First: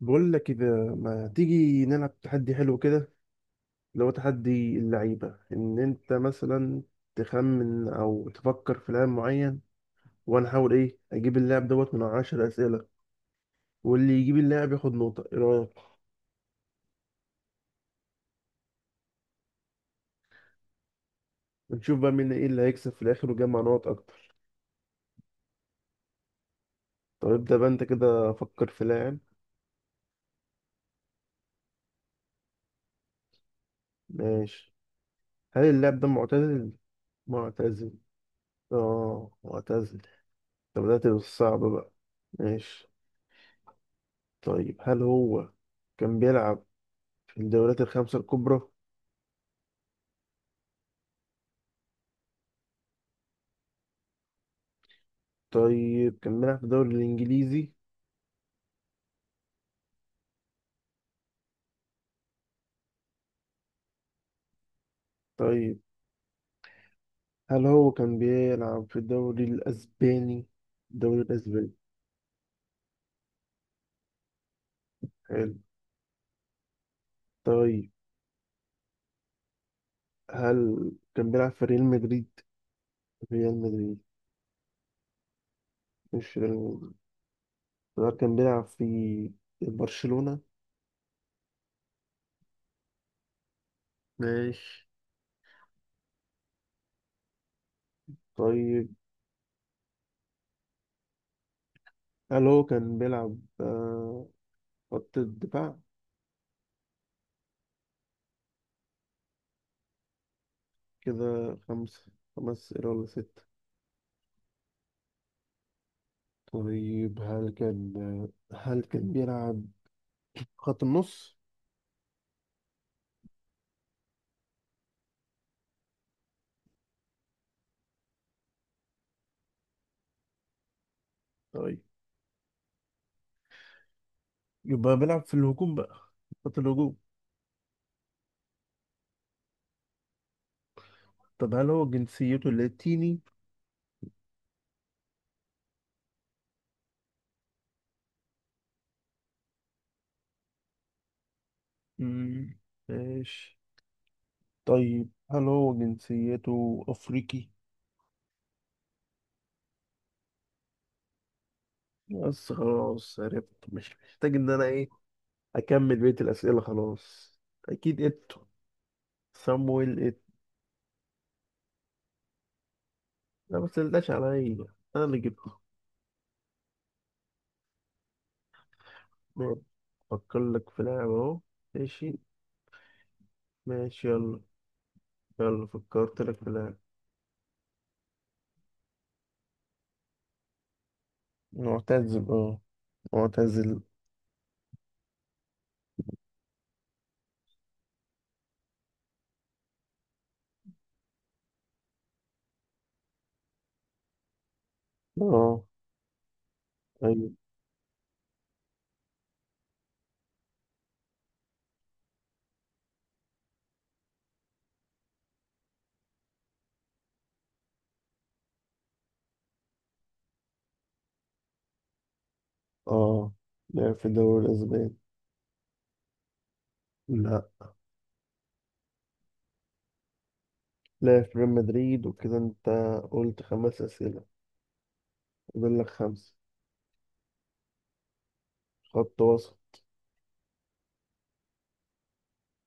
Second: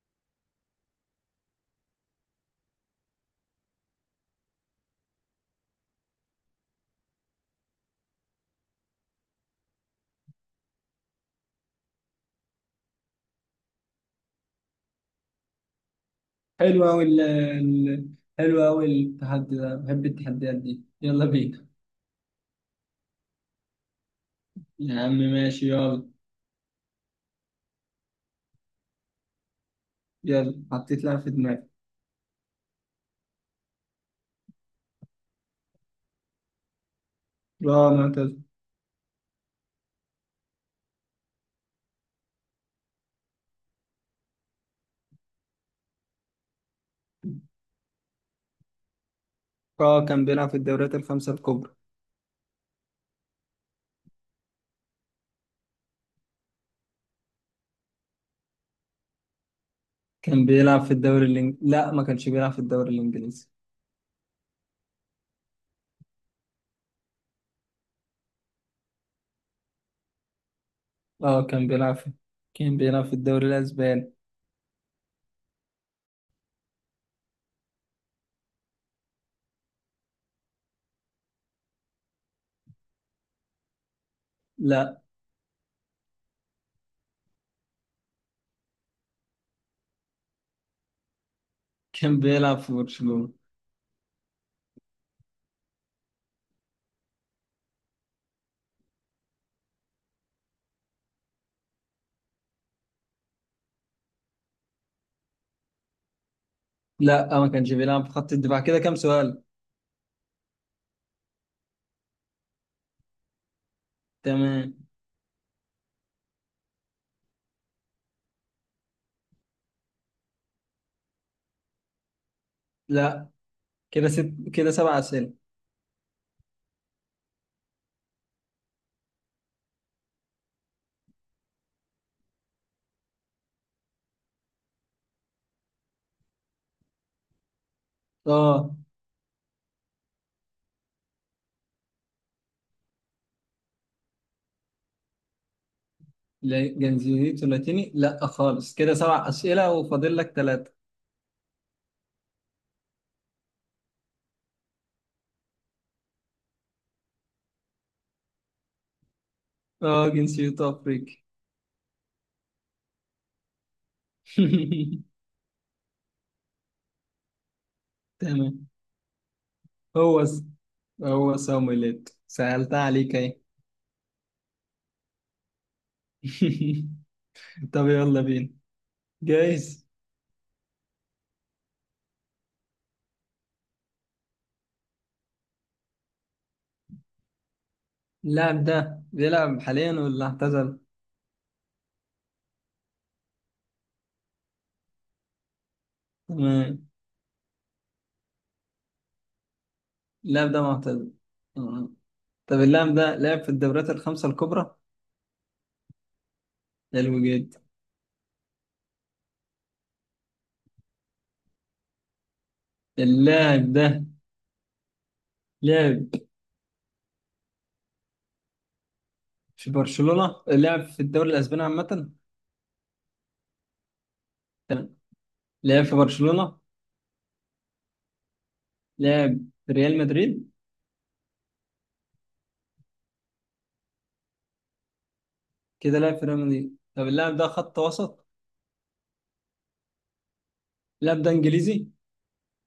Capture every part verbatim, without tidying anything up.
بقول لك إذا ما تيجي نلعب تحدي حلو كده، اللي هو تحدي اللعيبة إن أنت مثلا تخمن أو تفكر في لاعب معين، وأنا أحاول إيه أجيب اللاعب دوت من عشر أسئلة، واللي يجيب اللاعب ياخد نقطة. إيه رأيك؟ حلو أوي ال ال- حلو أوي التحدي ده، بحب التحديات دي، يلا بينا. ونشوف بقى مين إيه اللي هيكسب في الآخر ويجمع نقط أكتر. يا عم ماشي يلا. طب ابدأ بقى أنت كده، فكر في لاعب. يلا حطيت لاعب في دماغي. ماشي. هل اللاعب ده معتزل؟ اه معتزل. معتز آه، معتزل. طب بدأت بالصعب بقى. ماشي. طيب هل هو كان بيلعب في الدوريات الخمسة الكبرى؟ اه كان بيلعب في الدوريات الخمسة الكبرى. طيب، كان بيلعب في الدوري الإنجليزي. كان بيلعب في الدوري الإنجليزي، لا ما كانش بيلعب في الدوري الإنجليزي. طيب هل هو كان بيلعب في الدوري الأسباني؟ الدوري اه كان الأسباني. بيلعب في كان بيلعب في الدوري الأسباني. حلو. طيب هل كان بيلعب في ريال مدريد؟ ريال مدريد. لا. مش ريال مدريد. طب هل كان بيلعب في برشلونة؟ كان بيلعب في برشلونة. ماشي. طيب هل هو كان بيلعب آه، خط الدفاع؟ لا آه، ما كانش بيلعب في خط الدفاع. كده كام سؤال؟ كده خمسة خمس أسئلة ولا ستة؟ تمام. طيب هل كان آه، هل كان بيلعب خط النص؟ لا. كده ست، كده سبع أسئلة. طيب يبقى بيلعب في الهجوم بقى، خط الهجوم. اه. طب هل هو جنسيته لاتيني؟ ل- جنسيته لاتيني؟ لا خالص، كده سبع أسئلة وفاضل لك ثلاثة. مم، ماشي. طيب هل هو جنسيته أفريقي؟ اه جنسيته أفريقي. بس خلاص عرفت، مش محتاج إن أنا إيه أكمل بقية الأسئلة. خلاص. أكيد إتو. تمام. سامويل هو إتو. س... هو سامويليت سهلتها عليك اهي. لا، ما تسألناش عليا، أنا اللي جبته. طب يلا بينا. ماشي. جايز. أفكر لك في لاعب أهو. ماشي. ماشي يلا. يلا، فكرت لك في لاعب اللاعب ده بيلعب حاليا ولا اعتزل؟ معتزل. أه معتزل. تمام. اللاعب ده معتزل. تمام. طب اللاعب ده لعب في الدوريات الخمسة الكبرى؟ أه. حلو أيوة. جدا. اللاعب ده لعب في برشلونة، لعب في الدوري الأسباني عامة؟ اه، لعب في الدوري الأسباني. تمام. لعب في برشلونة. لا. لعب في ريال مدريد. لعب في ريال مدريد، وكده أنت قلت خمس أسئلة، فاضل لك كده لعب في خمسة. ريال مدريد. طب اللاعب ده خط وسط. خط وسط. اللاعب ده انجليزي؟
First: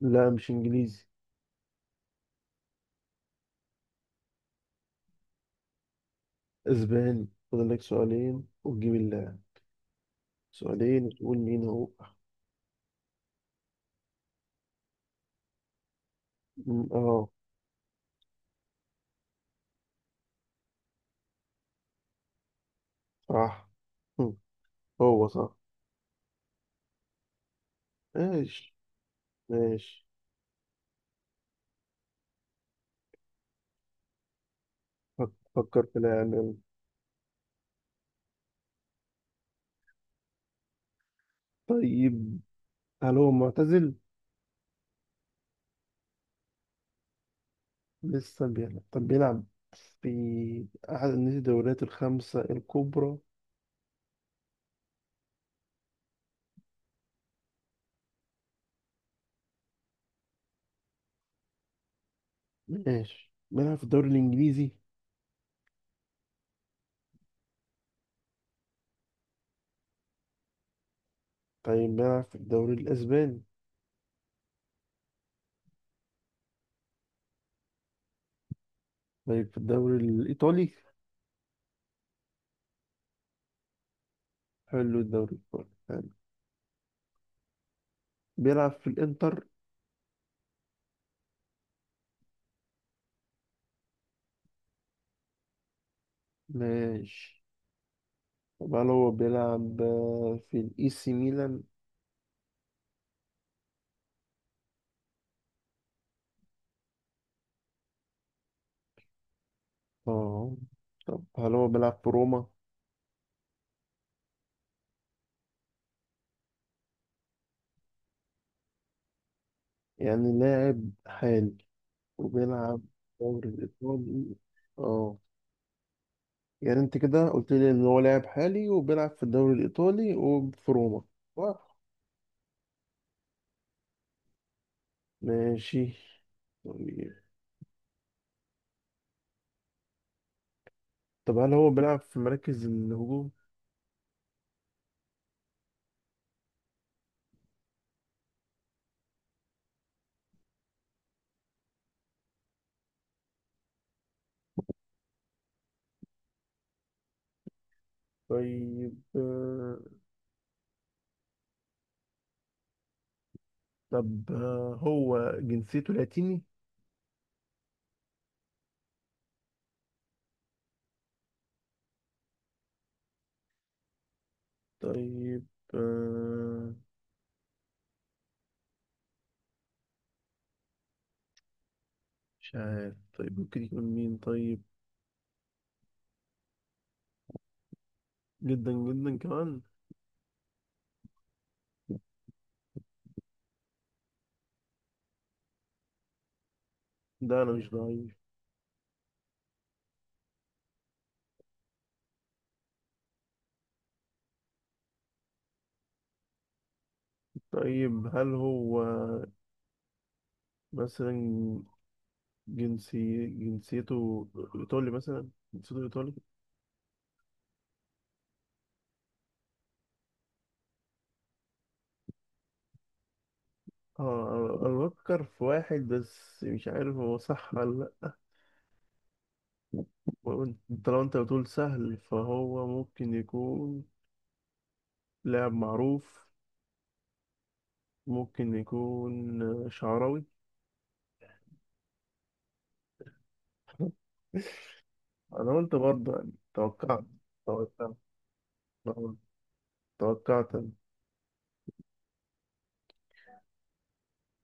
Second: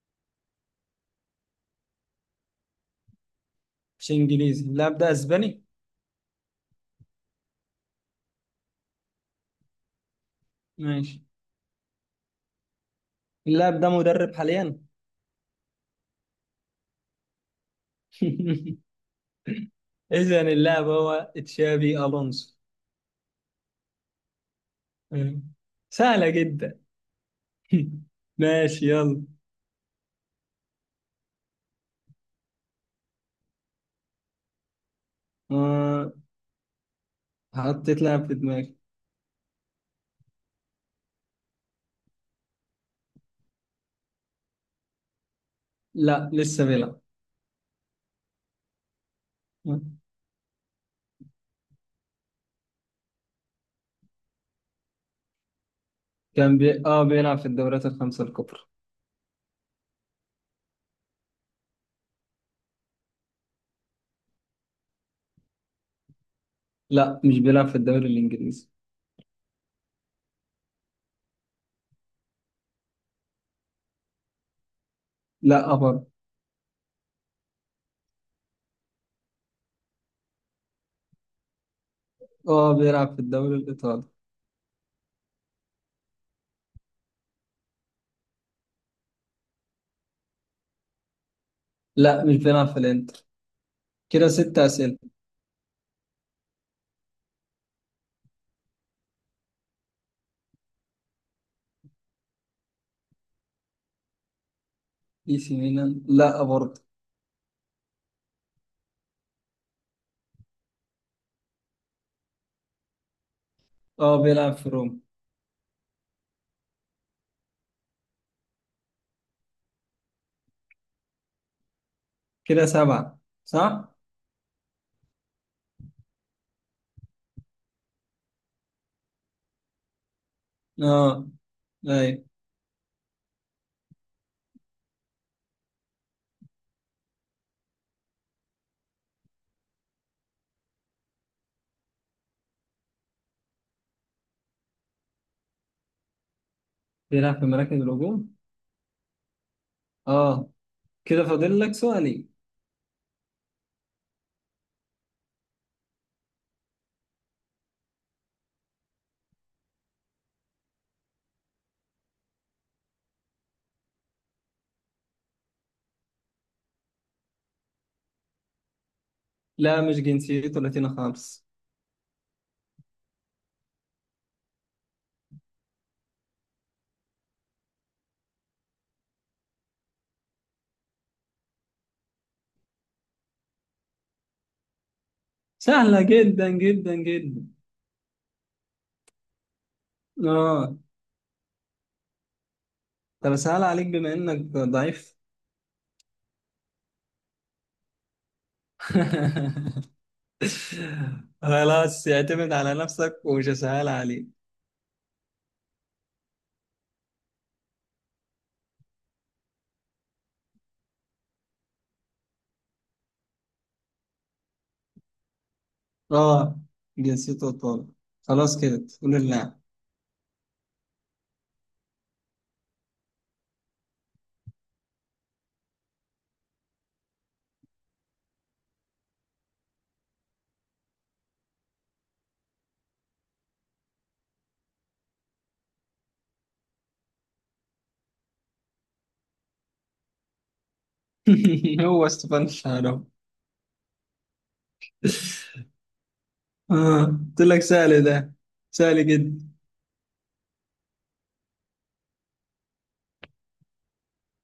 لا، مش إنجليزي. مش انجليزي. اللاعب ده اسباني. أسباني. فاضل لك سؤالين وتجيب اللاعب، سؤالين ماشي. وتقول مين هو. اللاعب ده مدرب حاليا؟ م- اه. اذا اللاعب هو تشابي الونسو. صح. هم، هو مم. صح. سهلة جدا. ماشي. ماشي يلا. ماشي. فك- فكر في آه لاعب يلا. حطيت لاعب في دماغي. طيب هل هو معتزل؟ لا لسه بيلعب. لسه بيلعب. طب بيلعب مم. في أحد الدوريات الخمسة الكبرى. كان بي... اه بيلعب في الدوريات الخمسة الكبرى. ماشي، بيلعب في الدوري الإنجليزي. لا مش بيلعب في الدوري الانجليزي. طيب بيلعب في الدوري الأسباني. لا برضه. طيب في الدوري الإيطالي. اه بيلعب في الدوري الايطالي. حلو، الدوري الإيطالي حلو. بيلعب في الإنتر. لا مش بيلعب في الانتر. كده ست أسئلة. ماشي. طب هل هو بيلعب آه، في الإي سي ميلان؟ اي سي ميلان؟ لا برضه. اه. طب هل هو بيلعب في روما؟ اه بيلعب في روما. يعني لاعب حالي كده وبيلعب سبعة، في الدوري صح؟ الإيطالي. اه. يعني انت كده قلت لي ان هو لاعب حالي وبيلعب في الدوري الإيطالي وفي روما. اه. صح. ايوه ماشي. طيب. طب هل هو بيلعب في مراكز الهجوم؟ بيلعب في مراكز الهجوم، اه. كده فاضل لك سؤالي طيب آه، طب آه، هو جنسيته لاتيني؟ لا مش جنسيته لاتينا خالص. طيب آه، مش عارف، طيب ممكن يكون مين طيب؟ سهلة جدا جدا جدا. جدا جدا كمان. اه. طب سهل عليك بما انك ضعيف. ده أنا مش ضعيف. خلاص اعتمد على نفسك ومش هسهل عليك. طيب هل هو مثلا جنسي جنسيته إيطالي مثلا؟ جنسيته إيطالي؟ اه جنسيته ايطالي. خلاص كده تقول اللاعب. اه، انا بفكر في واحد بس مش عارف هو صح ولا لا. وأنت- انت لو انت بتقول سهل فهو ممكن يكون لاعب معروف. ممكن يكون آه، شعراوي. هو ستيفان شارو انا قلت برضه، يعني توقعت آه، قلت لك توقعت سهل ده. سهل جدا. توقعت أنا.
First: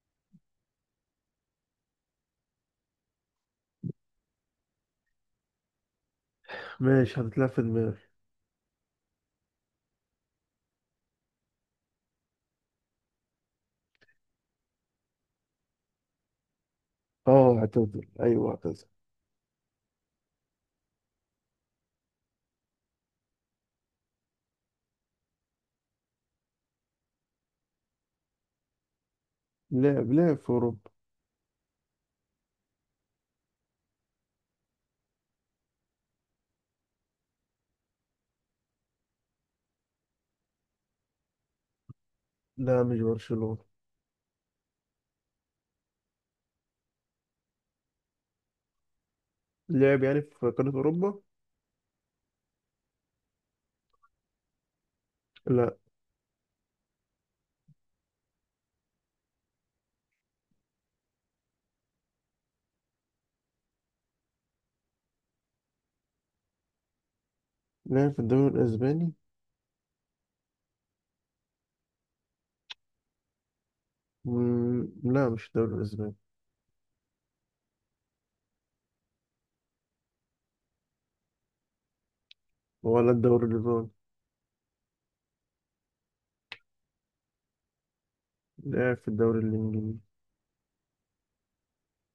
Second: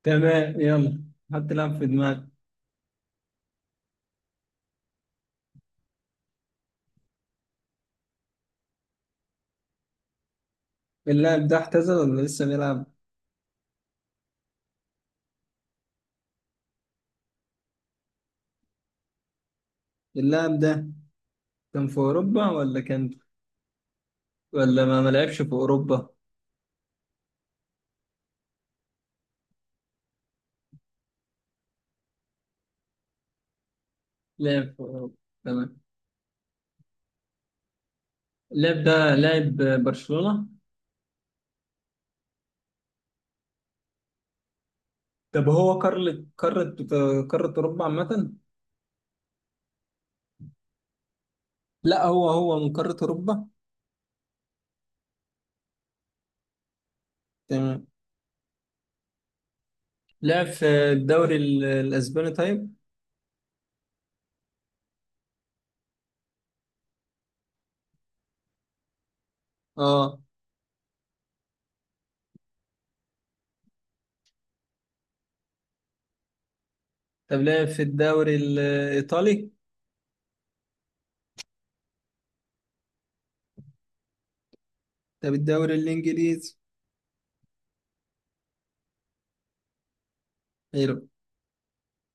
تمام يلا. حط لاعب في دماغك. ماشي. هتتلعب في دماغي. اللاعب ده اعتزل ولا لسه بيلعب؟ اه اعتزل، ايوه اعتزل. اللاعب ده كان في أوروبا، ولا كان، ولا ما ما لعبش في أوروبا؟ لعب لعب في اوروبا. لعب في أوروبا. تمام. اللاعب ده لاعب برشلونة؟ لا، مش برشلونة. طب هو قارة قارة قارة أوروبا عامة؟ لعب يعني في قارة اوروبا. لا هو هو من قارة أوروبا. لا. تمام. لعب في الدوري ال- الأسباني طيب؟ لعب في الدوري الاسباني. اه. مم، لا، مش الدوري الاسباني. طب لعب في الدوري الإيطالي؟ ولا الدوري الياباني. طب الدوري الإنجليزي. لعب في الدوري الانجليزي. حلو.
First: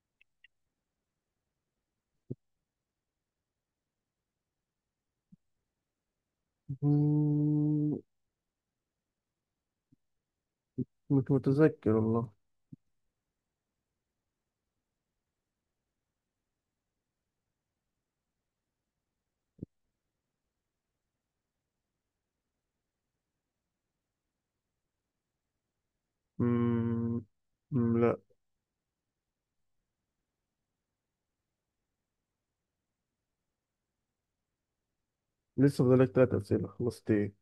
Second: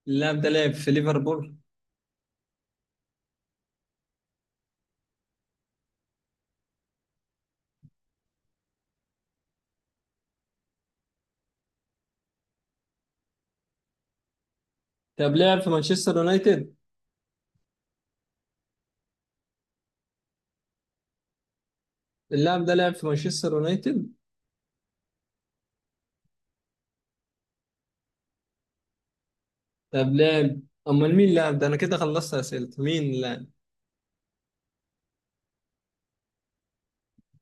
اللاعب ده لعب في ليفربول؟ مم، مش متذكر والله. طب لعب في مانشستر يونايتد. اللاعب ده لعب في مانشستر يونايتد. مم، مم، لا. طب لعب، امال مين اللاعب ده؟ انا كده خلصت اسئلتي. مين اللاعب؟ لسه فاضلك تلات أسئلة، خلصت إيه؟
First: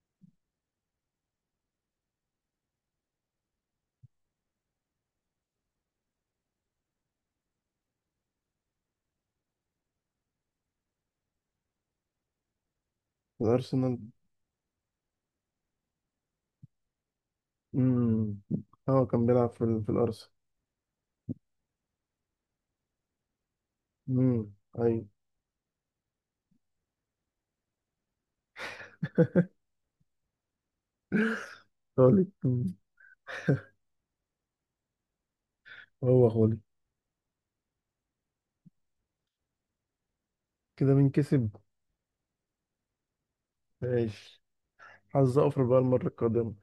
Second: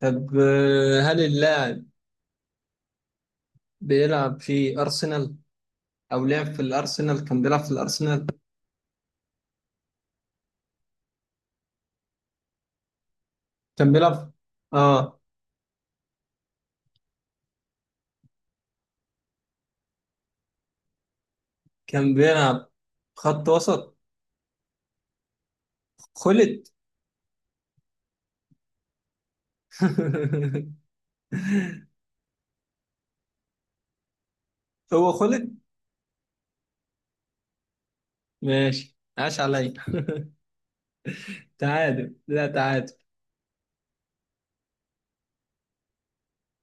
طب آه، هل اللاعب بيلعب في ارسنال، او لعب في الارسنال، كان بيلعب في الارسنال؟ كان الأرسنال. بيلعب، اه. مم. هو كان بيلعب في, ال- في الأرسنال. كان بيلعب خط وسط. مم. أيوة. خلت. خالد. مم. هو خلت. هو خالد. ماشي عاش عليا. كده مين كسب؟ تعادل، لا تعادل. ماشي، حظ أوفر بقى المرة القادمة.